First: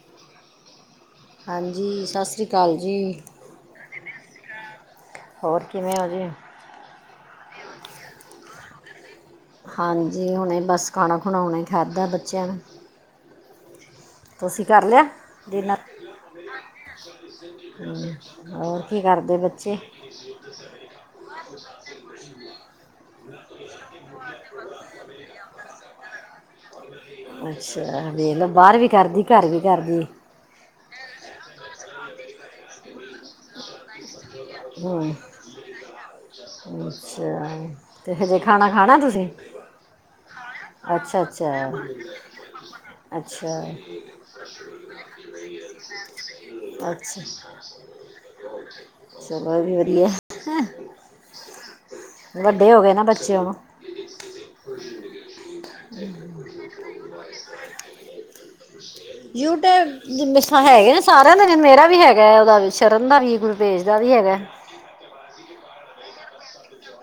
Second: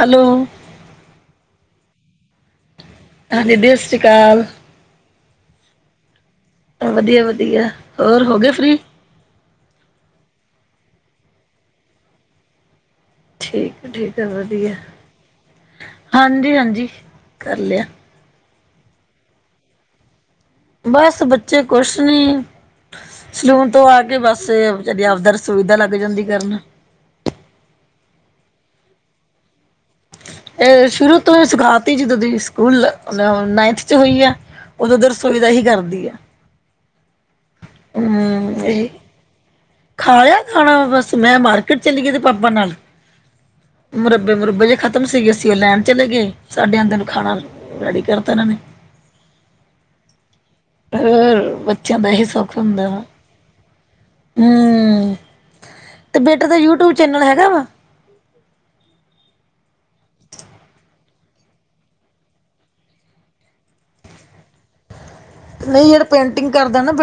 Hello. ਹਾਂਜੀ, ਸਤਿ ਸ਼੍ਰੀ ਅਕਾਲ ਜੀ। ਹਾਂਜੀ ਸਤਿ ਸ਼੍ਰੀ ਕਾਲ। ਹੋਰ ਕਿਵੇਂ ਹੋ ਜੀ। ਵੱਧੀਆ-ਵੱਧੀਆ ਹੋਰ ਹੋ ਗਏ ਫ੍ਰੀ। ਹਾਂਜੀ, ਹੁਣੇ ਬਸ ਖਾਣਾ ਖੁਣਾ ਹੁਣੇ ਹੀ ਖਾਧਾ ਬੱਚਿਆਂ ਨੇ। ਠੀਕ ਹੈ-ਠੀਕ ਹੈ ਤੁਸੀਂ ਵੱਧੀਆ। ਕਰ ਲਿਆ ਡਿਨਰ? ਹਾਂਜੀ-ਹਾਂਜੀ ਕਰ ਲਿਆ। ਹਮ, ਹੋਰ ਕੀ ਕਰਦੇ ਬੱਚੇ। [inaudible] ਬਸ ਬੱਚੇ ਕੁਛ ਨਹੀਂ ਸਲੂਨ ਤੋਂ ਆ ਕੇ ਬਸ ਆਪਦਾ ਰਸੋਈ ਦਾ ਲੱਗ ਜਾਂਦੀ ਕਰਨ, ਅੱਛਾ ਵੇਖ ਲੈ ਬਾਹਰ ਵੀ ਕਰਦੀ ਘਰ ਵੀ ਕਰਦੀ। ਇਹ ਸ਼ੁਰੂ ਤੋਂ ਸਿਖਾ ਤੀ ਸੀ ਜਦੋਂ ਸਕੂਲ ਨਾਈਨਥ 'ਚ ਹੋਈ ਆ। ਉਦੋਂ ਹੂੰ ਰਸੋਈ ਦਾ ਹੀ ਕਰਦੀ ਹੈ। ਅੱਛਾ ਤੇ ਹਜੇ ਖਾਣਾ, ਇਹ ਖਾਣਾ ਤੁਸੀਂ? ਖਾ ਲਿਆ ਖਾਣਾ ਬਸ ਮੈਂ ਮਾਰਕੀਟ ਚਲੀ ਗਈ ਇਹਦੇ ਪਾਪਾ ਨਾਲ। ਮੁਰੱਬੇ ਮੁਰੱਬੇ ਜੇ ਖਤਮ ਸੀਗੇ ਅਸੀਂ ਉਹ ਲੈਣ ਅੱਛਾ-ਅਛਾ। ਰੇਡੀ ਕਰ ਤਾਂ ਏਨਾਨੇ। ਚਲੋ ਵੀ ਵਧੀਆ, ਹੋਰ ਬੱਚਿਆਂ ਦਾ ਇਹੀ ਵੱਡੇ ਹੋ ਗਏ ਨਾ ਬੱਚੇ ਹੁਣ। ਹੂ, ਤੇ ਬੇਟੇ ਦਾ ਯੂਟਿਊਬ ਚੈਨਲ ਹੈਨਾ। ਯੂਟਿਊਬ ਹੈਗੇ ਨੇ ਸਾਰਿਆਂ ਦਾ ਮੇਰਾ ਵੀ ਹੈਗਾ ਉਹਦਾ ਸ਼ਰਨ ਦਾ ਵੀ ਗੁਰੂਦੇਜ ਦਾ ਵੀ ਹੈਗਾ। ਨਹੀਂ ਜਿਹੜੇ ਪੇਟਿੰਗ ਕਰਦੇ ਨਾ ਬ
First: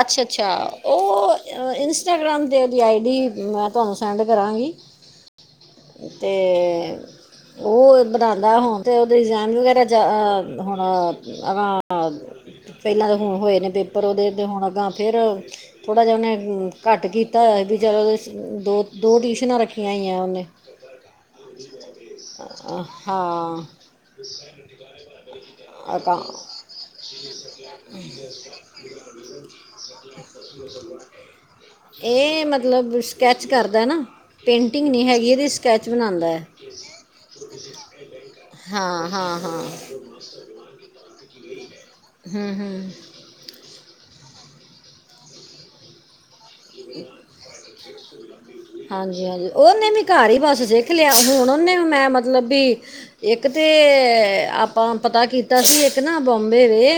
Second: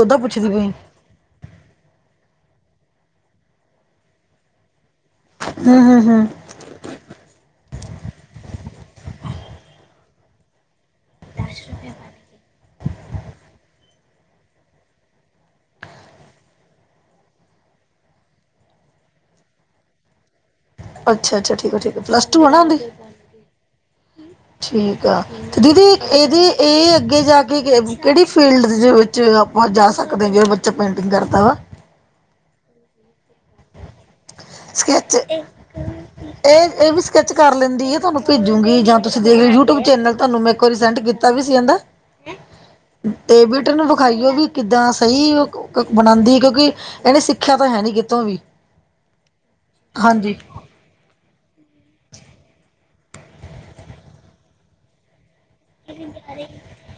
ਅੱਛਾ-ਅੱਛਾ। ਉਹ ਇੰਸਟਾਗ੍ਰਾਮ 'ਤੇ ਉਹਦੀ ਆਈ ਡੀ ਮੈਂ ਤੁਹਾਨੂੰ ਸੈਂਡ ਕਰਾਂਗੀ। ਹੂੰ-ਹੂੰ। ਅਤੇ ਉਹ ਬਣਾਉਂਦਾ ਹੁਣ ਅਤੇ ਉਹਦੇ ਡਿਜ਼ਾਇਨ ਵਗੈਰਾ ਜ ਹੁਣ। ਅਗਾਂ ਪਹਿਲਾਂ ਤਾਂ ਹੁਣ ਹੋਏ ਨੇ ਪੇਪਰ ਉਹਦੇ ਅਤੇ ਹੁਣ ਅੱਗਾਂ ਫੇਰ। ਥੋੜਾ ਜਿਹਾ ਉਹਨੇ ਘਟ ਕੀਤਾ ਹੋਇਆ ਵੀ ਚਲੋ ਦੋ-ਦੋ ਟਿਊਸ਼ਨਾਂ ਰੱਖੀਆਂ ਹੋਈਆਂ ਉਹਨੇ। ਅੱਛਾ ਅੱਚਾ ਠੀਕ ਹੈ ਪਲੱਸ ਤੂੰ ਹੈ ਨਾ ਓਹਦੀ? ਹਾਂ। ਠੀਕ ਆ, ਤੇ ਦੀਦੀ ਅਗਾਂਹ ਇਹਦੇ ਇਹ ਅੱਗੇ ਜਾ ਕੇ ਕਿਹੜੀ ਫੀਲਡ ਚਲੋ, ਆਪਾਂ ਜਾ ਸਕਦੇ ਹਾਂ, ਵੀ ਔ ਬੱਚਾ ਪੇਂਟਿੰਗ ਕਰਦਾ ਵਾ ਇਹ ਮਤਲਬ ਸਕੈਚ ਕਰਦਾ ਨਾ, ਪੇਂਟਿੰਗ ਨੀ ਹੈਗੀ ਇਹਦੀ ਸਕੈਚ ਬਣਾਉਂਦਾ ਹੈ। ਇਹ-ਇਹ ਵੀ ਸਕੈਚ ਕਰ ਲੈਂਦੀ ਹੈ, ਤੁਹਾਨੂੰ ਭੇਜੂਗੀ ਜਾਂ ਹਾਂ ਤੁਸੀਂ ਹਾਂ ਦੇਖ ਹਾਂ ਯੂਟਿਊਬ ਚੈਨਲ ਤੁਹਾਨੂੰ ਮੈਂ ਇੱਕ ਵਾਰੀ ਸੈਂਡ ਕੀਤਾ ਵੀ ਸੀ ਹੈਨਾ। ਹੂੰ ਹੂੰ ਤੇ ਬੇਟੇ ਨੂੰ ਵਿਖਾਈਓ, ਵੀ ਕਿੱਦਾਂ ਸਹੀ ਔ ਬਣਾਉਂਦੀ ਕਿਉ ਕਿਉਂਕਿ, ਇਹਨੇ ਸਿੱਖਿਆ ਤਾਂ ਹੈ ਨੀ ਕਿਤੋਂ ਵੀ ਹਾਂਜੀ-ਹਾਂਜੀ, ਉਹਨੇ ਵੀ ਘਰ ਹਾਂਜੀ ਹੀ ਬਸ ਜੇ ਦੇਖ ਲਿਆ, ਹੁਣ ਉਹਨੇ ਵੀ ਮੈਂ ਮਤਲਬ ਵੀ, ਇੱਕ ਤੇ ਆਪਾਂ ਪਤਾ ਕੀਤਾ ਤਾਂ ਅਸੀਂ ਇੱਕ ਨਾ ਬੰਬੇ ਰਹੇ,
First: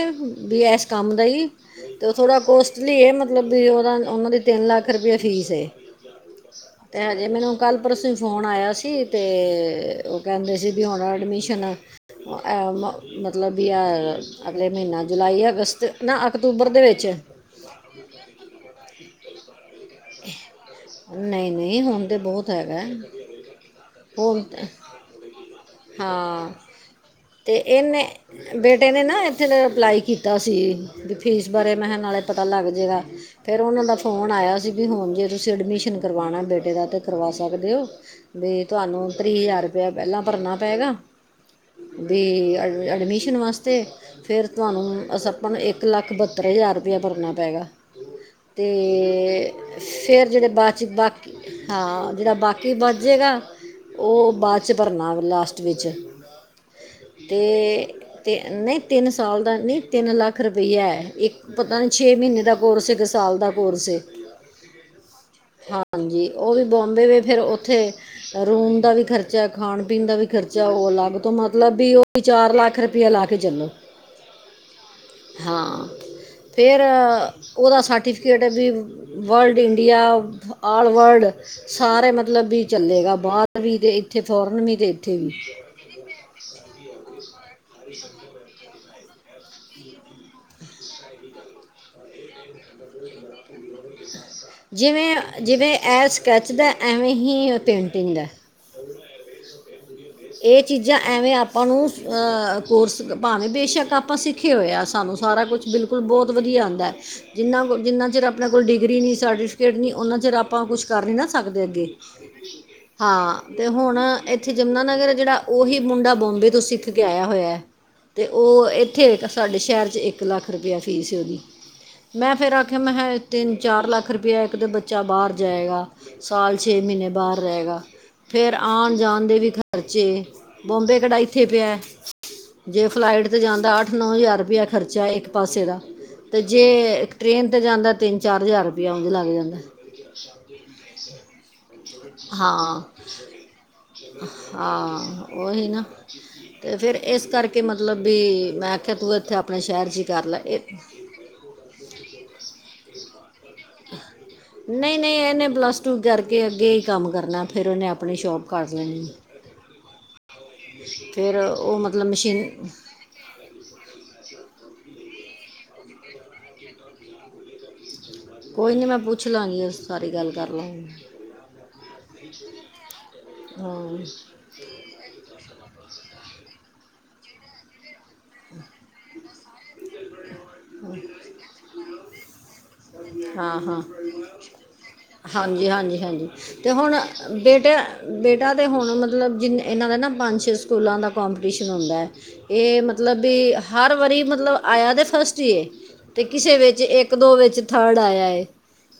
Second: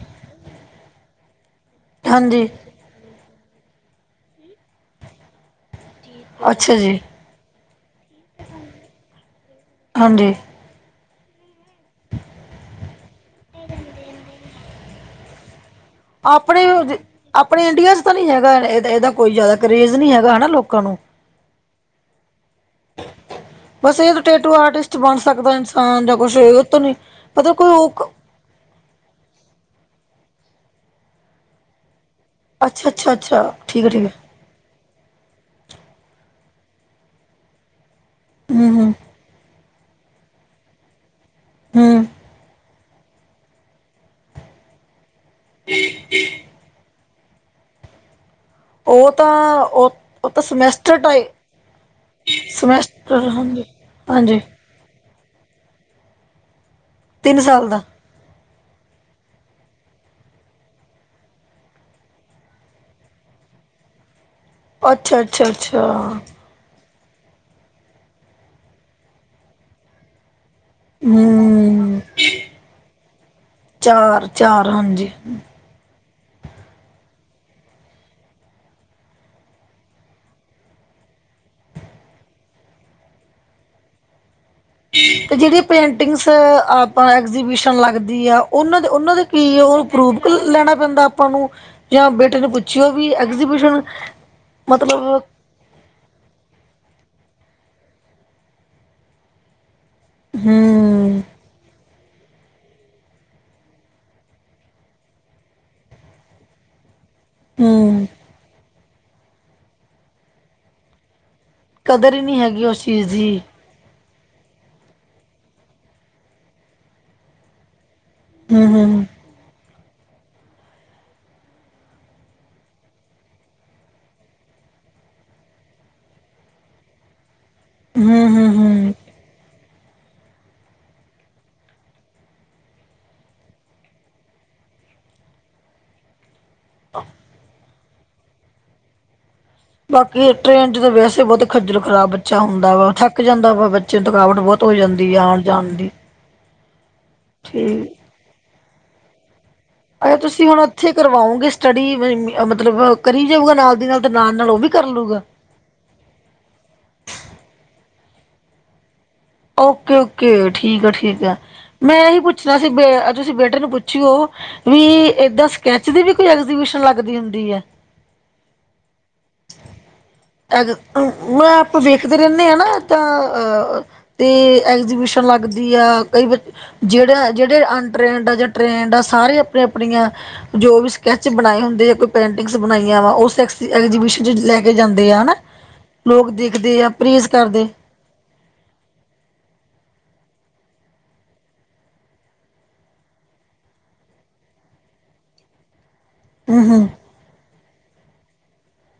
ਬੀ ਇਸ ਕੰਮ ਦਾ ਹੀ, ਅਤੇ ਉਹ ਥੋੜ੍ਹਾ ਹਾਂਜੀ ਕੋਸਟ ਲੀ ਇਹ, ਮਤਲਬ ਵੀ ਉਹਦਾ ਉਹਨਾਂ ਦੀ ਤਿੰਨ ਲੱਖ ਰੁਪਏ ਫੀਸ ਏ। ਅੱਛਾ ਜੀ ਤੇ ਹਜੇ ਮੈਨੂੰ ਕੱਲ ਪਰਸੋਂ ਹੀ ਫੋਨ ਆਇਆ ਸੀ, ਤੇ ਉਹ ਹਾਂਜੀ ਕਹਿੰਦੇ ਸੀ ਤੇ ਹੁਣ ਐਡਮਿਸ਼ਨ, ਐ ਮਤਲਬ ਵੀ ਐ ਅਗਲੇ ਮਹੀਨਾ ਜੁਲਾਈ, ਅਗਸਤ, ਨਾ ਆਪਣੇ ਅਕਤੂਬਰ ਦੇ ਵਿੱਚ। ਆਪਣੇ ਇੰਡੀਆ ਚ ਤਾਂ ਨਹੀਂ ਹੈਗਾ ਇਹ ਦਾ ਕੋਈ ਜ਼ਿਆਦਾ ਕਰੇਜ਼ ਨਹੀਂ ਹੈਗਾ, ਨਾ ਲੋਕਾਂ ਨੂੰ ਨਹੀਂ ਨਹੀਂ ਹੁਣ ਤੇ ਬਹੁਤ ਹੈਗਾ ਹੈ। ਬਸ ਇਹ ਹੁਣ ਟੇਟੂ ਤੇ- ਆਰਟਿਸਟ ਬਣ ਸਕਦਾ ਇਨਸਾਨ, ਜਾਂ ਕੁਛ ਹੋ ਉਹ ਹਾਂ ਤੋਂ ਨੀ, ਅਤੇ ਮਤਲਬ ਕੋਈ ਇਹਨੇ ਬੇਟੇ ਨੇ ਨਾ ਇੱਥੇ ਅਪਲਾਈ ਕੀਤਾ ਸੀ, ਵੀ ਫੀਸ ਬਾਰੇ ਮੈਂ ਕਿਹਾ ਨਾਲੇ ਪਤਾ ਲੱਗ ਅੱਛਾ ਜਏਗਾ, ਅੱਛਾ ਅੱਛਾ ਫੇਰ ਉਹਨਾਂ ਠੀਕ ਹੈ ਦਾ ਠੀਕ ਹੈ ਬਣਾਯਾ ਸੀ, ਵੀ ਹੁਣ ਜੇ ਤੁਸੀਂ ਐਡਮਿਸ਼ਨ ਕਰਵਾਉਣਾ ਬੇਟੇ ਦੇ ਤਾਂ ਕਰਵਾ ਸਕਦੇ ਹੋ, ਤੇ ਹਮ ਹਮ ਤੁਹਾਨੂੰ ਥ੍ਰੀ ਹਜ਼ਾਰ ਰੁਪਇਆ ਪਹਿਲਾਂ ਭਰਨਾ ਪਏਗਾ, ਹਮ ਵੀ ਏਡਮਿਸ਼ਨ ਐਡਮਿਸ਼ਨ ਵਾਸਤੇ, ਫਿਰ ਤੁਹਾਨੂੰ ਅਸੀ ਆਪਾਂ ਨੂੰ ਇੱਕ ਲੱਖ ਬਹੱਤਰ ਹਜ਼ਾਰ ਭਰਨਾ ਪਏਗਾ, ਉਹ ਤਾਂ ਤੇ ਉਹ ਫੇਰ ਉਹ ਤਾਂ ਜਿਹੜੇ ਬਾਅਦ ਚ ਸਮੈਸਟਰ ਟਾਈ ਬਾਕੀ ਹਾਂ ਜਿਹੜਾ ਬਾਕੀ ਬਚ ਸਮੈਸਟਰ ਜੇਗਾ, ਹਾਂਜੀ ਉਹ ਹਾਂਜੀ ਬਾ ਬਸ ਭਰਨਾ ਵੈ, ਲਾਸਟ ਵਿੱਚ, ਤਿੰਨ ਸਾਲ ਦਾ ਤੇ ਤੇ ਨਹੀਂ ਤਿੰਨ ਸਾਲ ਦਾ, ਨਹੀਂ ਤਿੰਨ ਲੱਖ ਰੁਪਈਆ ਹੈ, ਇੱਕ ਪਤਾ ਨਹੀਂ ਛੇ ਮਹੀਨੇ ਦਾ ਕੋਰਸ ਹੈ, ਕੇ ਸਾਲ ਦਾ ਕੋਰਸ ਹੈ। ਅੱਛਾ-ਅੱਛਾ। ਅੱਛਾ ਉਹ ਵੀ ਬੋਂਬੇ ਵੇ, ਫਿਰ ਔਥੇ ਰੂਮ ਦਾ ਵੀ ਖਰਚਾ, ਖਾਣ ਪੀਣ ਦਾ ਵੀ ਖਰਚਾ। ਚੋ ਔ ਅਲਗ, ਤੋਂ ਮਤਲਬ ਵੀ ਹੂੰ ਉਹ ਚਾਰ ਲੱਖ ਰੁਪਇਆ ਲਾ ਕੇ ਚੱਲੋ। ਚਾਰ ਚਾਹ ਰਾਮ ਜੀ ਫੇਰ ਉਹਦਾ ਸਰਟੀਫਕੇਟ ਵੀ, ਵਰਲਡ ਇੰਡੀਆ ਆਲ ਵਰਲਡ ਸਾਰੇ ਮਤਲਬ ਵੀ ਚੱਲੇਗਾ, ਬਾਹਰ ਵੀ ਤੇ ਇੱਥੇ ਫੋਰਨ ਵੀ ਪੇਠੇ ਤੇ ਵਿਚ ਜਿਹੜੀ ਐ ਪੇਂਟਿੰਗਸ ਆਪਾਂ ਐਗਜੀਬਿਸ਼ਨ ਲੱਗਦੀ ਆ ਉਹਨਾਂ ਦੇ ਉਹਨਾਂ ਦੇ ਕੀ ਆ ਉਹਨੂੰ ਪਰੂਵ ਲੈਣਾ ਪੈਂਦਾ ਆਪਾਂ ਨੂੰ ਜਾਂ ਬੇਟੇ ਨੂੰ ਪੁੱਛਿਓ ਵੀ ਐਗਜੀਬਿਸ਼ਨ ਜਿਵੇਂ ਮਤਲਬ ਜਿਵੇਂ ਇਹ ਸਕੈੱਚ ਦਾ ਐਵੇਂ ਹੀ ਪੇਂਟਿੰਗ ਦਾ। ਇਹ ਚੀਜ਼ਾਂ ਜਾਂ ਹੂੰ ਐਵੇਂ ਆਪਾਂ ਨੂੰ ਕੋਰਸ, ਭਾਵੇਂ ਬੇਸ਼ੱਕ ਆਪਾਂ ਸਿੱਖੇ ਹੋਏ ਆ, ਸਾਨੂੰ ਸਾਰਾ ਕੁਛ ਬਿਲਕੁਲ ਔ ਬਹੁਤ ਵਧੀਆ ਆਉਂਦਾ ਹੈ। ਜਿੰਨਾਂ ਕੋਲ ਜਿੰਨਾ ਹੂੰ ਚਿਰ ਆਪਣੇ ਕੋਲ ਡਿਗਰੀ ਨਹੀਂ, ਸਰਟੀਫਿਕੇਟ ਨਹੀਂ, ਉਹਨਾਂ ਚਿਰ ਆਪਾਂ ਕੁਛ ਕਰ ਰਹੇ ਨਾ ਥੱਕ ਦੇ ਅੱਗੇ ਕਦਰ ਹੀ ਨਹੀਂ ਹੈਗੀ ਉਸ ਚੀਜ਼ ਦੀ ਹਾਂ। ਤੇ ਹੁਣ ਇੱਥੇ ਯਮੁਨਾ ਨਗਰ ਜਿਹੜਾ, ਉਹੀ ਮੁੰਡਾ ਬੋਂਬੇ ਤੋਂ ਸਿੱਖ ਕੇ ਆਇਆ ਹੋਇਆ ਹੈ। ਤੇ ਹੂੰ ਉਹ ਹੂੰ ਇੱਥੇ, ਸਾਡੇ ਸ਼ਹਿਰ ਚ ਇੱਕ ਲੱਖ ਰੁਪਇਆ ਫੀਸ ਐ ਉਹਦੀ। ਮੈਂ ਫਿਰ ਆਖਿਆ ਮੈਂ ਕਿਹਾ ਤਿੰਨ ਚਾਰ ਲੱਖ ਰੁਪਇਆ, ਇੱਕ ਤੇ ਬੱਚਾ ਬਾਹਰ ਜਾਏਗਾ। ਸਾਲ ਛੇ ਮਹੀਨੇ ਬਾਹਰ ਰਹੇਗਾ। ਹੂ ਫੇਰ ਆਉਣ ਜਾਣ ਦੇ ਵੀ ਖ਼ਰਚੇ, ਬੋਂਬੇ ਕੇੜਾ ਇਥੇ ਪਿਆ ਐ। ਜੇ ਫਲਾਈਟ ਤੇ ਜਾਂਦਾ ਅੱਠ ਨੌ ਹਜ਼ਾਰ ਰਪਇਆ ਖਰਚਾ ਇੱਕ ਪਾਸੇ ਦਾ ਤੇ ਜੇ ਟ੍ਰੇਨ ਤੇ ਜਾਂਦਾ ਤਿੰਨ ਚਾਰ ਹਜ਼ਾਰ ਰੁਪਇਆ ਉਹਝ ਲੱਗ ਜਾਂਦਾ ਬਾਕੀ ਟ੍ਰੇਨ ਚ ਤਾਂ ਵੈਸੇ ਬਹੁਤ ਖੱਜਲ ਖ਼ਰਾਬ ਬੱਚਾ ਹੁੰਦਾ ਹਾਂ। ਵਾ ਥੱਕ ਜਾਂਦਾ ਵਾ ਬ ਚਿੰ ਥਕਾਵਟ ਬਹੁਤ ਹੋ ਜਾਂਦੀ ਹੈ ਹਾਂ ਆਉਣ ਉਹੀ ਜਾਣ ਨਾ ਦੀ ਤੇ ਫੇਿਰ ਇਸ ਕਰਕੇ ਠੀਕ ਮਤਲਬ ਵੀ ਮੈਂ ਆਖਿਆ ਤੂੰ ਇੱਥੇ ਆਪਣੇ ਸ਼ਹਿਰ 'ਚ ਹੀ ਅ ਕਰ ਲੈ ਤੁਸੀਂ ਹੁਣ ਇਹ ਇੱਥੇ ਕਰਵਾਓਗੇ ਸਟੱਡੀ ਮਤਲਬ ਕਰੀ ਜਾਊਗਾ ਨਾਲ ਦੀ ਨਾਲ ਤੇ ਨਾਲ ਨਾਲ ਉਹ ਵੀ ਕਰ ਨਹੀਂ ਨਹੀਂ ਲੂਗਾ। ਇਹਨੇ ਪਲੱਸ ਟੂ ਕਰਕੇ ਅੱਗੇ ਹੀ ਕੰਮ ਕਰਨਾ ਫਿਰ ਉਹਨੇ ਆਪਣੀ ਸ਼ੋਪ ਕਰਢ ਲੈਣੀ ਓਕੇ ਓਕੇ ਠੀਕ ਆ ਠੀਕ ਆ ਫਿਰ ਉਹ ਮੈਂ ਮਤਲਬ ਇਹੀ ਮਸ਼ੀਨ ਪੁੱਛਣਾ ਸੀ ਬੇ ਤੁਸੀਂ ਬੇਟੇ ਨੂੰ ਪੁੱਛਿਓ ਵੀ ਏਦਾਂ ਸਕੈਚ ਦੀ ਵੀ ਕੋਈ ਐਗਜੀਬਿਸ਼ਨ ਲੱਗਦੀ ਹੁੰਦੀ ਹੈ। ਕੋਈ ਨੀ ਮੈਂ ਪੁੱਛ ਲਾਂਗੀ ਸਾਰੀ ਗੱਲ ਕਰ ਐ ਲਾਂਗੀ ਮ ਆਪ ਵੇਖਦੇ ਰਹਿੰਦੇ ਹ ਨਾ ਹਾਂ ਤਾਂ ਤੇ ਐਗਜੀਬਿ ਪੁੱਣ ਲੱਗਦੀ ਆ ਕਈ ਬੱਚ ਜਿਹੜੇ ਜਹੜੇ ਅਨਟਰੇਨਡ ਆ ਜਾਂ ਟ੍ਰੇਨਡ ਆ ਸਾਰੀਆਂ ਆਪੀਆਂ ਆਪਣੀਆਂ ਜੋ ਵੀ ਸਕੈਚ ਬਣਾਏ ਹੁੰਦੇ ਜਾਂ ਕੋਈ ਪੇਂਟਿੰਗਸ ਬਣਾਈਆਂ ਵਾ ਉਸਿ ਹਾਂ ਹਾਂ ਲੈ ਕੇ ਜਾਂਦੇ ਆ ਹਨਾ ਹਾਂਜੀ ਹਾਂਜੀ ਹਾਂਜੀ ਲੋਕ ਤੇ ਦੇਖਦੇ ਆ ਹੁਣ ਪਰਹੇਜ਼ ਕਰਦੇ ਬੇਟਾ ਬੇਟਾ ਤਾਂ ਹੁਣ ਮਤਲਬ ਜਿੰਨ ਇਹਨਾਂ ਦਾ ਨਾ ਪੰਜ ਛੇ ਸਕੂਲਾਂ ਦਾ ਕੰੋਂਪੀਟੀਸ਼ਨ ਹੁੰਦਾ ਇਹ ਮਤਲਬ ਵੀ ਹਰ ਵਾਰੀ ਮਤਲਬ ਆਇਆ ਤਾਂ ਫਸਟ ਕਿਸੇ ਹੂੰ ਵਿੱਚ ਹੂੰ ਇੱਕ ਦੋ ਵਿੱਚ ਥਰਡ ਆਇਆ ਹੈ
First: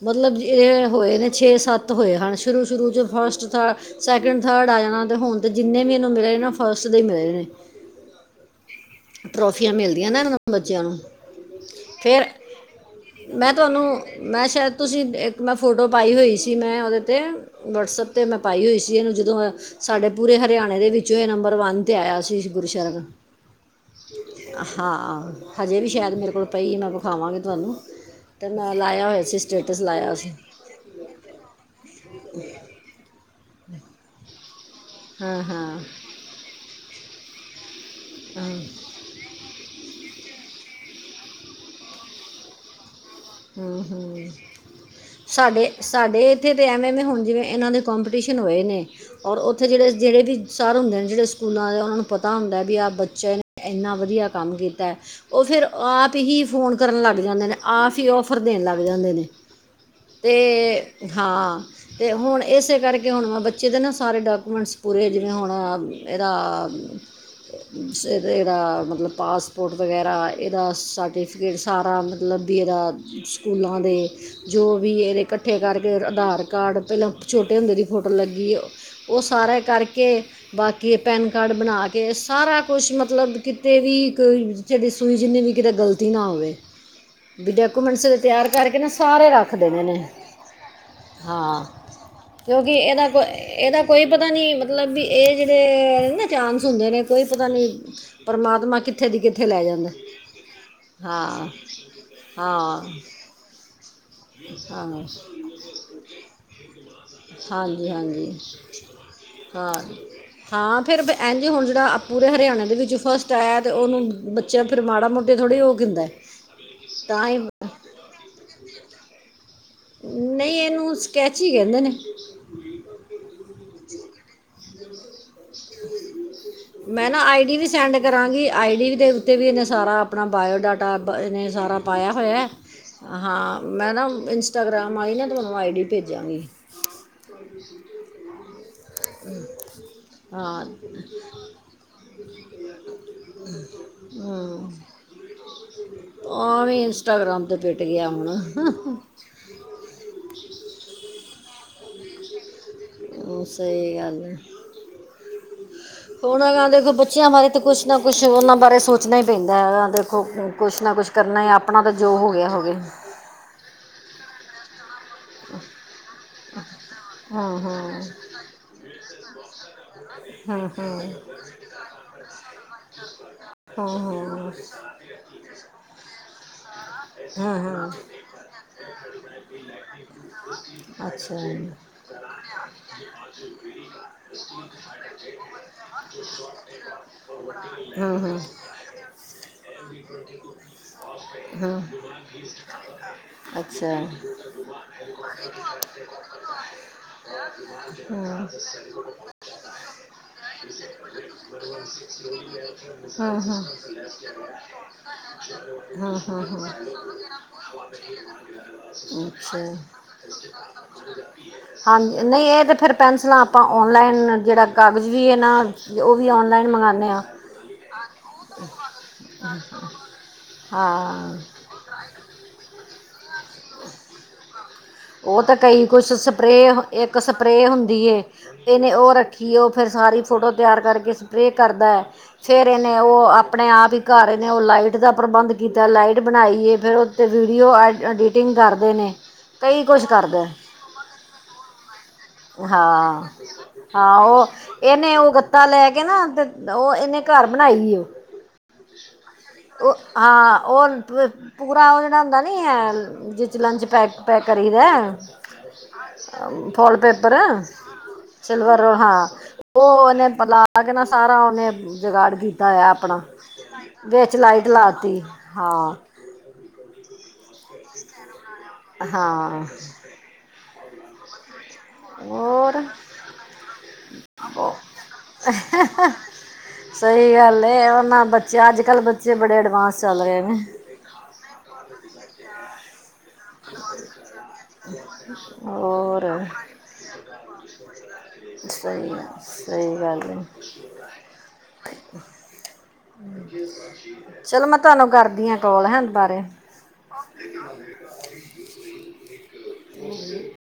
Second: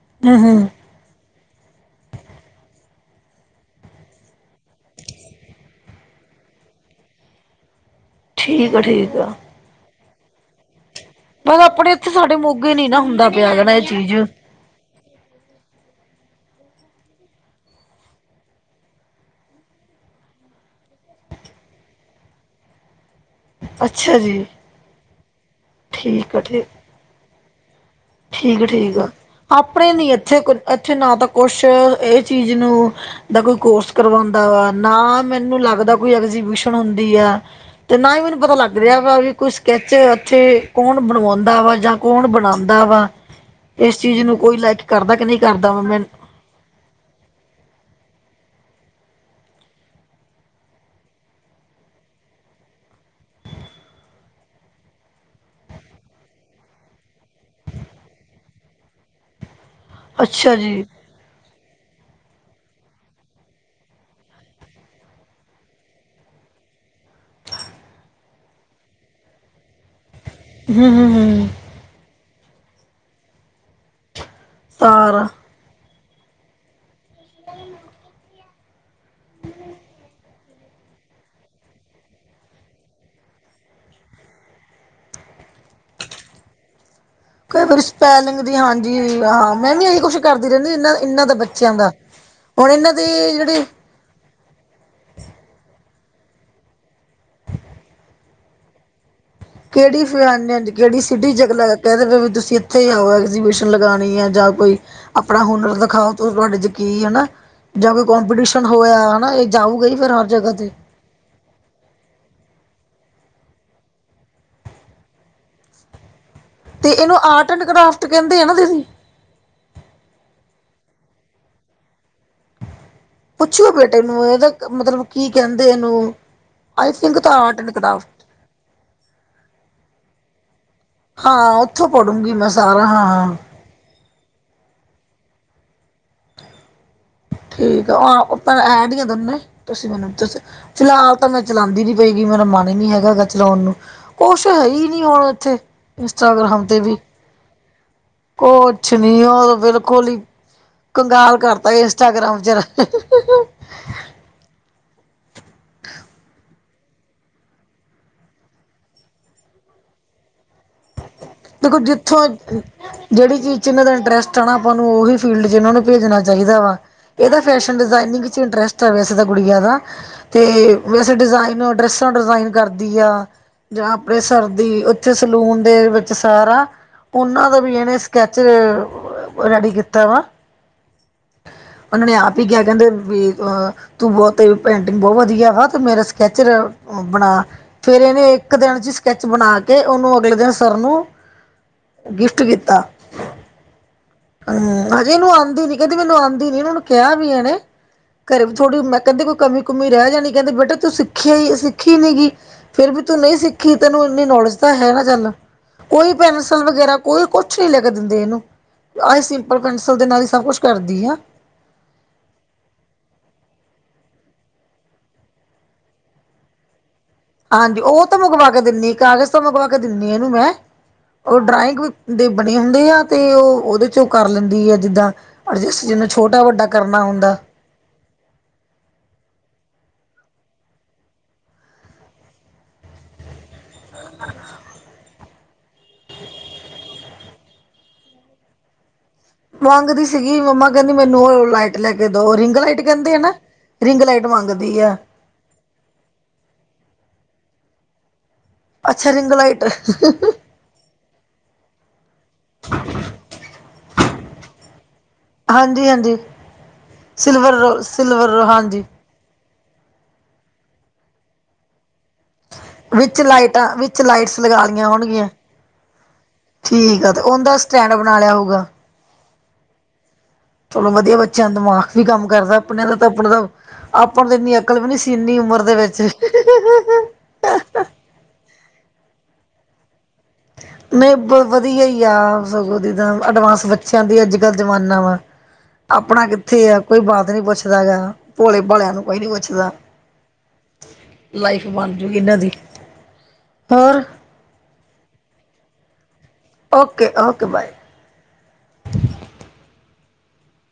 ਮਤਲਬ ਹੂੰ ਹੂੰ ਇਹ ਹੋਏ ਨੇ ਛੇ ਸੱਤ ਹੋਏ ਹਨ ਸ਼ੁਰੂ ਸ਼ੁਰੂ ਚ ਫਸਟ ਥਡ ਸੈਕਿੰਡ ਥਰਡ ਆ ਜਾਣਾ ਤੇ ਹੁਣ ਤੇ ਜਿੰਨੇ ਵੀ ਇਹਨੂੰ ਮਿਲੇ ਨਾ ਫਸਟ ਦੇ ਮਿਲੇ ਨੇ ਠੀਕ ਆ ਠੀਕ ਆ ਟਰੋਫੀਆਂ ਮਿਲਦੀਆਂ ਨਾ ਇਹਨਾਂ ਬੱਚਿਆਂ ਨੂੰ ਪਰ ਆਪਣੇ ਇੱਥੇ ਫਿਰ ਸਾਡੇ ਮੋਗੇ ਨੀ ਨਾ ਹੁੰਦਾ ਪਿਆ ਮੈਂ ਹੈਗਾ ਨਾ ਇਹ ਤੁਹਾਨੂੰ ਚੀਜ਼ ਮੈਂ ਸ਼ਾਇਦ ਤੁਸੀਂ ਇੱਕ ਮੈਂ ਫੋਟੋ ਪਾਈ ਹੋਈ ਸੀ ਮੈਂ ਉਹਦੇ 'ਤੇ ਵਟਸਐਪ 'ਤੇ ਮੈਂ ਪਾਈ ਹੋਈ ਸੀ ਇਹਨੂੰ ਜਦੋਂ ਸਾਡੇ ਪੂਰੇ ਹਰਿਆਣੇ ਦੇ ਵਿੱਚੋਂ ਹੀ ਨੰਬਰ ਵੰਨ ਤੇ ਆਇਆ ਸੀ ਗੁਰਸਰਬ ਅੱਛਾ ਜੀ ਹਾਂੋ ਹਜੇ ਵੀ ਸ਼ਾਇਦ ਮੇਰੇ ਠੀਕ ਆ ਕੋਲ ਠੀਕ ਪਈ ਮੈਂ ਵਿਖਾਵਾਂਗੀ ਤੁਹਾਨੂੰ ਤੇ ਠੀਕ ਮੈਂ ਠੀਕ ਆ ਲਾਇਆ ਹੋਇਆ ਸੀ ਸਟੇਟਸ ਆਪਣੇ ਨੀ ਲਾਇਆ ਸੀ ਇੱਥੇ ਕੁ ਇੱਥੇ ਨਾ ਤਾਂ ਕੁਛ ਇਹ ਚੀਜ਼ ਨੂੰ ਦਾ ਕੋਈ ਕੋਰਸ ਕਰਵਾਉਂਦਾ ਵਾ ਨਾ ਹਾਂ ਮੈਨੂੰ ਹਾਂ ਲੱਗਦਾ ਕੋਈ ਐਗਜੀਬਿਸ਼ਨ ਹੁੰਦੀ ਆ ਤੇ ਨਾ ਹੀ ਮੈਨੂੰ ਪਤਾ ਲੱਗ ਰਿਹਾ ਵਾ ਵੀ ਕੋਈ ਸਕੈਚ ਇੱਥੇ ਕੌਣ ਬਣਵਾਉਂਦਾ ਵਾ ਜਾਂ ਕੌਣ ਬਣਾਉਂਦਾ। ਦਾ ਵਾ ਇਸ ਚੀਜ਼ ਨੂੰ ਕੋਈ ਲਾਈਕ ਕਰਦਾ ਕਿ ਨਹੀਂ ਸਾਡੇ ਕਰਦਾ ਵਾ ਮੈਂ ਸਾਡੇ ਇੱਥੇ ਐਏ ਹੁਣ ਜਿਵੇਂ ਇਹਨਾਂ ਦੇ ਕੋਂਪੀਟੀਸ਼ਨ ਹੋਏ ਨੇ ਔਰ ਉੱਥੇ ਜਿਹੜੇ ਜਿਹੜੇ ਵੀ ਸਰ ਹੁੰਦੇ ਨੇ ਜਿਹੜੇ ਸਕੂਲਾਂ ਦੇ ਉਹਨਾਂ ਨੂੰ ਪਤਾ ਹੁੰਦਾ ਵੀ ਆਹ ਬੱਚੇ ਇੰਨਾ ਵਧੀਆ ਕੰਮ ਕੀਤਾ ਉਹ ਫੇਿਰ ਆਪ ਹੀ ਫੋਨ ਕਰਨ ਲੱਗ ਜਾਂਦੇ ਨੇ ਆਪ ਹੀ ਉਹ ਔਫਰ ਦੇਣ ਲੱਗ ਜਾਂਦੇ ਨੇ ਅੱਛਾ ਜੀ ਤੇ ਹਾਂ ਤੇ ਹੁਣ ਇਸੇ ਕਰਕੇ ਹੁਣ ਬੱਚੇ ਦੇ ਨਾ ਸਾਰੇ ਡਾਕੂਮੈਂਟਸ ਪੂਰੇ ਜਿਵੇਂ ਹੁਣ ਇਹਦਾ ਜੈਹੜਾ ਮਤਲਬ ਪਾਸ ਸਪੋਰਟ ਵਗੈਰਾ ਇਹਦਾ ਹੂੰ ਹੂੰ ਹੂੰ ਸਰਟੀਫਿਕੇਟ ਸਾਰਾ ਮਤਲਬ ਵੀ ਇਹਦਾ ਸਕੂਲਾਂ ਦੇ। ਜੋ ਵੀ ਇਹਦੇ ਸਾਰਾ ਇਕੱਠੇ ਕਰਕੇ ਆਧਾਰ ਕਾਰਡ ਪਹਿਲਾਂ ਛੋਟੇ ਹੁੰਦੇ ਦੀ ਫੋਟੋ ਲੱਗੀ। ਉਹ ਸਾਰਾ ਕਰਕੇ ਬਾਕੀ ਪੈਨ ਕਾਰਡ ਬਣਾ ਕੇ ਸਾਰਾ ਕੁਛ ਮਤਲਬ ਕਿਤੇ ਵੀ ਕੋਈ ਛੇਡੀ ਸੂਈ ਜਿੰਨੀ ਵੀ ਕਿਤੇ ਗ਼ਲਤੀ ਨਾ ਹੋਵੇ ਵੀਡ ਕਈ ਵਾਰੀ ਸਪੈਲਿੰਗ ਤਿਆਰ ਦੀ ਕਰਕੇ ਨਾ ਹਾਂਜੀ ਸਾਰੇ ਹਾਂ ਰੱਖਦੇ ਮੈਂ ਵੀ ਨੇਨੇ ਇਹੀ ਕੁਛ ਕਰਦੀ ਰਹਿੰਦੀ ਇਹਨਾਂ ਇਹਨਾਂ ਦਾ ਹਾਂ ਬੱਚਿਆਂ ਦਾ ਹੁਣ ਕਿਉਂਕਿ ਦੇ ਇਹਨਾਂ ਕੋ ਜਿਹੜੇ ਇਹਨਾਂ ਕੋਈ ਪਤਾ ਨੀ ਮਤਲਬ ਵੀ ਇਹ ਜਿਹੜੇ ਨਾ ਚਾਂਸ ਹੁੰਦੇ ਨੇ ਕੋਈ ਪਤਾ ਨੀ ਪਰਮਾਤਮਾ ਕਿੱਥੇ ਦੀ ਕਿ ਕਿਹੜੀ ਫ ਕਿਹੜੀ ਸਿਟੀ ਜਗਹਿ ਦੇ ਵੀ ਤੁਸੀਂ ਹਾਂ ਇੱਥੇ ਆਓ ਐਿ ਲਗਾਣੀ ਹੈ ਜਾਂ ਕੋਈ ਹਾਂ ਆਪਣਾ ਹੁਨਰ ਦਿਖਾਓ ਤੁਹਾਡੇ ਚ ਕੀੀ ਹੈਾ ਹਾਂਜੀ ਜਾਂ ਕੋਈ ਹਾਂਜੀ ਕੋਂਪੀਟੀਸ਼ਨ ਹੋਇਆ ਹਨਾ ਇਹ ਜਾਊਗੀ ਫੇਿਰ ਹਰ ਜਗ੍ਹਾ ਤੇ ਇਂ ਜੀ ਹੁਣ ਜਿਹੜਾ ਪੂਰੇ ਹਰਿਆਣੇ ਦੇ ਵਿੱਚ ਫਸਟ ਆਇਆ ਤੇ ਉਹਨੂੰ ਬੱਚੇ ਨੂੰ ਫਿਰ ਮਾੜਾ ਮੋਟੇ ਥੋੜ੍ਹੀ ਉਹ ਕਹਿੰਦਾ। ਤੇ ਇਹਨੂੰ ਤਾਂ ਹੀ ਆਰਟ ਐਂਡ ਕਰਾਫਟ ਕਹਿੰਦੇ ਆ ਨਾ ਦੀਦੀ। ਨਹੀਂ ਇਹਨੂੰ ਸਕੈਚ ਹੀ ਕਹਿੰਦੇ ਨੇ ਪੁੱਛਿਓ ਬੇਟੇ ਨੂੰ ਇਹਦਾ ਮਤਲਬ ਕੀ ਕਹਿੰਦੇ ਇਹਨੂੰ। ਆਈ ਮੈਂ ਨਾ ਥਿੰਕ ਤਾਂ ਆਈ ਡੀ ਆਰਟ ਵੀ ਐਂਡ ਸੈਂਡ ਕਰਾਫਟ ਕਰਾਂਗੀ ਆਈ ਡੀ ਦੇ ਉੱਤੇ ਵੀ ਇਹਨੇ ਸਾਰਾ ਆਪਣਾ ਬਾਇਓਡਾਟਾ। ਟਾ ਇਹਨੇ ਹਾਂ ਸਾਰਾ ਉੱਥੋਂ ਪਾਇਆ ਪੜੂੰਗੀ ਹੋਇਆ ਮੈਂ ਸਾਰਾ ਹਾਂ। ਮੈਂ ਨਾ ਇੰਸਟਾਗ੍ਰਾਮ ਆਈ ਨਾ ਤੁਹਾਨੂੰ ਆਈ ਡੀ ਭੇਜਾਂਗੀ। ਠੀਕ ਆ ਔ ਆਪਾਂ ਐਂਡ ਆ ਦੋਨੇ ਤੁਸੀਂ ਮੈਨੂੰ। ਹਾਂ ਫਿਲਹਾਲ ਤਾਂ ਮੈਂ ਚਲਾਉਦੀ ਨੀ ਪਏਗੀ ਮੇਰਾ ਮਨ ਹੀ ਨਹੀਂ ਹੈਗਾ ਚਲਾਉਣ ਨੂੰ। ਕੁਛ ਹੈ ਹੀ ਨਹੀਂ ਹੁਣ ਇੱਥੇ ਇੰਸਟਾਗ੍ਰਾਮ ਤੇ ਵੀ। ਇੰਟਾਗਰਾਮ ਤੇ ਪੀਟ ਗਿਆ ਹੁਣ। ਕੁਛ ਨੀ ਬਿਲਕੁਲ ਹੀ ਕੰਗਾਲ ਕਰਤਾ ਇੰਸਟਾਗ੍ਰਾਮ ਚਿਰ। ਹ ਸਹੀ ਗੱਲ ਆ ਹੋਣ ਗੱਲ ਦੇਖੋ ਬੱਚਿਆਂ ਬਾਰੇ ਤਾਂ ਕੁਛ ਨਾ ਕੁਛ ਉਹਨਾਂ ਬਾਰੇ ਸੋਚਣਾ ਹੀ ਪੈਂਦਾ ਹੈ ਦੇਖੋ ਕੁਛ ਨਾ ਕੁਛ। ਕਰਨਾ ਦੇਖੋ ਆਪਣਾ ਤਾਂ ਜੋ ਜਿੱਥੋਂ ਹੋ ਗਿਆ ਹੋ ਗਿਆ। ਜਿਹੜੀ ਚੀਜ਼ ਚ ਇਹਨਾਂ ਦਾ ਇੰਟਰਸਟ ਆ ਨਾ ਆਪਾਂ ਨੂੰ ਉਹੀ ਫੀਲਡ ਚ ਇਹਨਾਂ ਨੂੰ। ਭੇਜਣਾ ਚਾਹੀਦਾ ਵਾ ਇਹਦਾ ਹਾਂ ਫੈਸ਼ਨ ਹਾਂ ਡਿਜਾਇਨਿੰਗ ਚ ਇੰਟਰਸਟ ਆ ਵੈਸੇ ਤਾਂ ਗੁੜੀਆ ਦਾ। ਹਾਂ ਹਾਂ ਤੇ ਵੈਸੇ ਡਿਜ਼ਾਇਨਰ ਡਰੈਸਾਂ ਡਿਜ਼ਾਇਨ ਕਰਦੀ ਆ ਜਾਂ ਹਾਂ ਆਪਣੇ ਸਰ ਹਾਂ ਦੀ ਉਥੇ ਸਲੂਨ ਦੇ ਵਿੱਚ ਸਾਰਾ ਉਹਨਾਂ ਹਾਂ ਦਾ ਵੀ ਹਾਂ ਇਹਨੇ ਸਕੈਚ। ਰੈਡੀ ਕੀਤਾ ਵਾ। ਅੱਛਾ ਜੀ। ਉਹਨਾਂ ਨੇ ਆਪ ਹੀ ਕਿਹਾ ਕਹਿੰਦੇ ਵੀ ਤੂੰ ਬਹੁਤ ਪੇਂਟਿੰਗ ਬਹੁਤ ਵਧੀਆ ਵਾ ਤੇ ਮੇਰਾ ਸਕੈਚਰ। ਬਣਾ ਫੇਰ ਹਾਂ ਇਹਨੇ ਹਾਂ ਇੱਕ ਦਿਨ ਚ ਸਕੈਚ ਬਣਾ ਕੇ ਉਹਨੂੰ ਅਗਲੇ ਦਿਨ। ਅਨੂੰ। ਹਾਂ ਅੱਛਾ। ਇਕ ਦਿਨ ਇਨਾਂ ਨੂੰ ਕਿਹਾ ਵੀ ਇਹਨੇ ਹਾਂ ਘਰੇ ਥੋੜੀ ਮੈਂ ਕਹਿੰਦੇ ਕੋਈ ਕਮੀ ਕੁਮੀ ਰਹਿ ਜਾ ਨੀ ਕਹਿੰਦੇ ਬੇਟੇ ਤੁੱਸੀ। ਸਿੱਖਿਆ ਸਿੱਖੀ ਨੀ ਗੀ ਫੇਰ ਵੀ ਤੂੰ ਹਾਂ ਨਹੀਂ ਸਿੱਖੀ ਹਾਂ ਤੈਨੂੰ ਇੰਨੀ ਨੌਲੇਜ ਤਾਂ ਹੈ ਨਾ ਚੱਲ। ਕੋਈ ਹਾਂ ਪੈਨਸਿਲ ਵਗੈ। ਹਾਂ ਕੋਈ ਕੁਛ ਨਹੀਂ ਲੈ ਕੇ ਦਿੰਦੇ ਇਹਨੂੰ ਆਹੀ ਸਿੰਪਲ ਅੱਛਾ ਪੈਨਸਲ ਦੇ ਨਾਲ ਹੀ ਸਭ ਕੁਛ ਕਰਦੀ ਆ। ਹਾਂਜੀ ਨਹੀਂ ਇਹ ਤਾਂ ਫਿਰ ਪੈਨਸਿਲਾਂ ਆਪਾਂ ਔਨਲਾਈਨ ਜਿਹੜਾ ਕਾਗਜ਼ ਵੀ ਇਹ ਨਾ। ਉਹ ਵੀ ਔਨਲਾਈਨ ਮੰਗਾਉਂਦੇ ਹਾਂ। ਹਾਂਜੀ ਉਹ ਤਾਂ ਮੰਗਵਾ ਕੇ ਦਿੰਨੀ ਕਾਗਜ਼ ਤੋਂ ਮੰਗਵਾ ਕੇ ਦਿੰਦੀ ਇਹਨੂੰ ਮੈਂ ਹਾਂ ਉਹ ਡਰਾਇੰਗ। ਦੇ ਬਣੇ ਹੁੰਦੇ ਆ ਤੇ ਉਹ ਉਹਦੇ ਚੋਂ ਕਰ ਲੈਂਦੀ ਆ ਜਿੱਦਾਂ। ਉਹ ਤਾਂ ਅਡਜਸਟ ਕਈ ਜਿਨੂੰ ਕੁਛ ਛੋਟਾ ਸਪਰੇ ਵੱਡਾ ਕਰਨਾ ਇੱਕ ਹੁੰਦਾ ਸਪਰੇ ਹੁੰਦੀ। ਇਹਨੇ ਉਹ ਰੱਖੀ ਏ ਉਹ ਫਿਰ ਸਾਰੀ ਫੋਟੋ ਤਿਆਰ ਕਰਕੇ ਸਪਰੇਅ ਕਰਦਾ ਹੈ। ਫਿਰ ਇਹਨੇ ਉਹ ਆਪਣੇ ਆਪ ਹੀ ਘਰ ਇਹਨੇ ਉਹ ਲਾਈਟ ਦਾ ਪ੍ਰਬੰਧ ਕੀਤਾ ਲਾਈਟ ਬਣਾਈਏ ਫਿਰ ਉਹ ਅਤੇ ਵੀਡੀਓ ਐਡ ਐਡੀਟਿੰਗ ਕਰਦੇ ਨੇ ਕਈ ਮੰਗਦੀ ਕੁਛ ਸੀਗੀ ਕਰਦਾ ਮੰਮਾ ਕਹਿੰਦੀ ਮੈਨੂੰ ਉਹ ਲਾਈਟ ਲੈ ਕੇ ਦਓ ਰਿੰਗ ਲਾਈਟ ਕਹਿੰਦੇ ਆ ਹਾਂ ਨਾ ਰਿੰਗ ਹਾਂ ਲਾਈਟ ਉਹ ਮੰਗਦੀ ਆ ਇਹਨੇ ਉਹ ਗੱਤਾ ਲੈ ਕੇ ਨਾ, ਤੇ ਉਹ ਇਹਨੇ ਘਰ ਬਣਾਈ ਅੱਛਾ ਰਿੰਗ ਲਾਈਟ ਉਹ ਹ ਓਨ ਪੂਰਾ ਉਹ ਜਿਹੜਾ ਹੁੰਦਾ ਨੀ ਹੈ ਜਿਸ ਲੰਚ ਪੈਕ ਪੈਕ ਕਰੀਦਾ। ਹਾਂਜੀ ਹਾਂਜੀ foil paper silver roll silver roll silver ਹਾਂਜੀ ਹਾਂ। ਉਹ ਉਹਨੇ ਪਲਾ ਕੇ ਨਾ ਸਾਰਾ ਉਹਨੇ ਜਗਾੜ ਵੀ ਕੀਤਾ। ਆਪਣਾ ਵਿੱਚ ਲਾਈਟਾਂ ਵਿੱਚ ਲਾਈਟਸ ਲਗਾ ਲਾਈਟ ਲਈਆਂ ਲਾਤੀ ਹੋਣਗੀਆਂ ਹਾਂ। ਠੀਕ ਆ ਤੇ ਉਹਦਾ ਸਟੈਂਡ ਬਣਾ ਲਿਆ ਹੋਊਗਾ। ਹਾਂ। ਚਲੋ ਵਧੀਆ ਬੱਚਿਆਂ ਦਿਮਾਗ ਵੀ ਕੰਮ ਕਰਦਾ ਹੋਰ ਆਪਣੇ ਦਾ ਤਾਂ ਆਪਣਾ ਦਾ। ਆਪਾਂ ਨੂੰ ਤਾਂ ਇੰਨੀ ਅਕਲ ਵੀ ਨਹੀਂ ਸੀ ਇੰਨੀ ਉਮਰ ਦੇ ਵਿੱਚ। ਉਹ ਨਾ ਬੱਚੇ ਅੱਜ ਕੱਲ੍ਹ ਬੱਚੇ ਬੜੇ ਐਡਵਾਂਸ ਚੱਲ ਰਹੇ ਨੇ। ਨਹੀਂ ਵਧੀਆ ਹੀ ਆ ਸਗੋਂ ਦੀ। ਦ ਅਡਵਾਂਸ ਬੱਚਿਆਂ ਦੀ ਅੱਜ ਕੱਲ ਜਮਾਨਾ ਵਾ ਹੋਰ ਆਪਣਾ ਕਿੱਥੇ ਆ ਕੋਈ ਬਾਤ ਨੀ ਪੁੱਛਦਾ ਹੈ ਗਾ। ਭੋਲੇ ਭਾਲਿਆਂ ਨੂੰ ਸਹੀ ਕੋਈ ਨੀ ਪੁੱਛਦਾ ਸਹੀ ਗੱਲ ਹੈ ਲਾਈਫ ਬਣਜੂਗੀ ਇਹਨਾਂ ਦੀ ਹੋਰ ਚਲ ਮੈਂ ਤੁਹਾਨੂੰ ਕਰਦੀ ਆ ਕੋਲ ਹੈਣ ਬਾਰੇ ਓਕੇ ਓਕੇ ਬਾਏ ਹਮ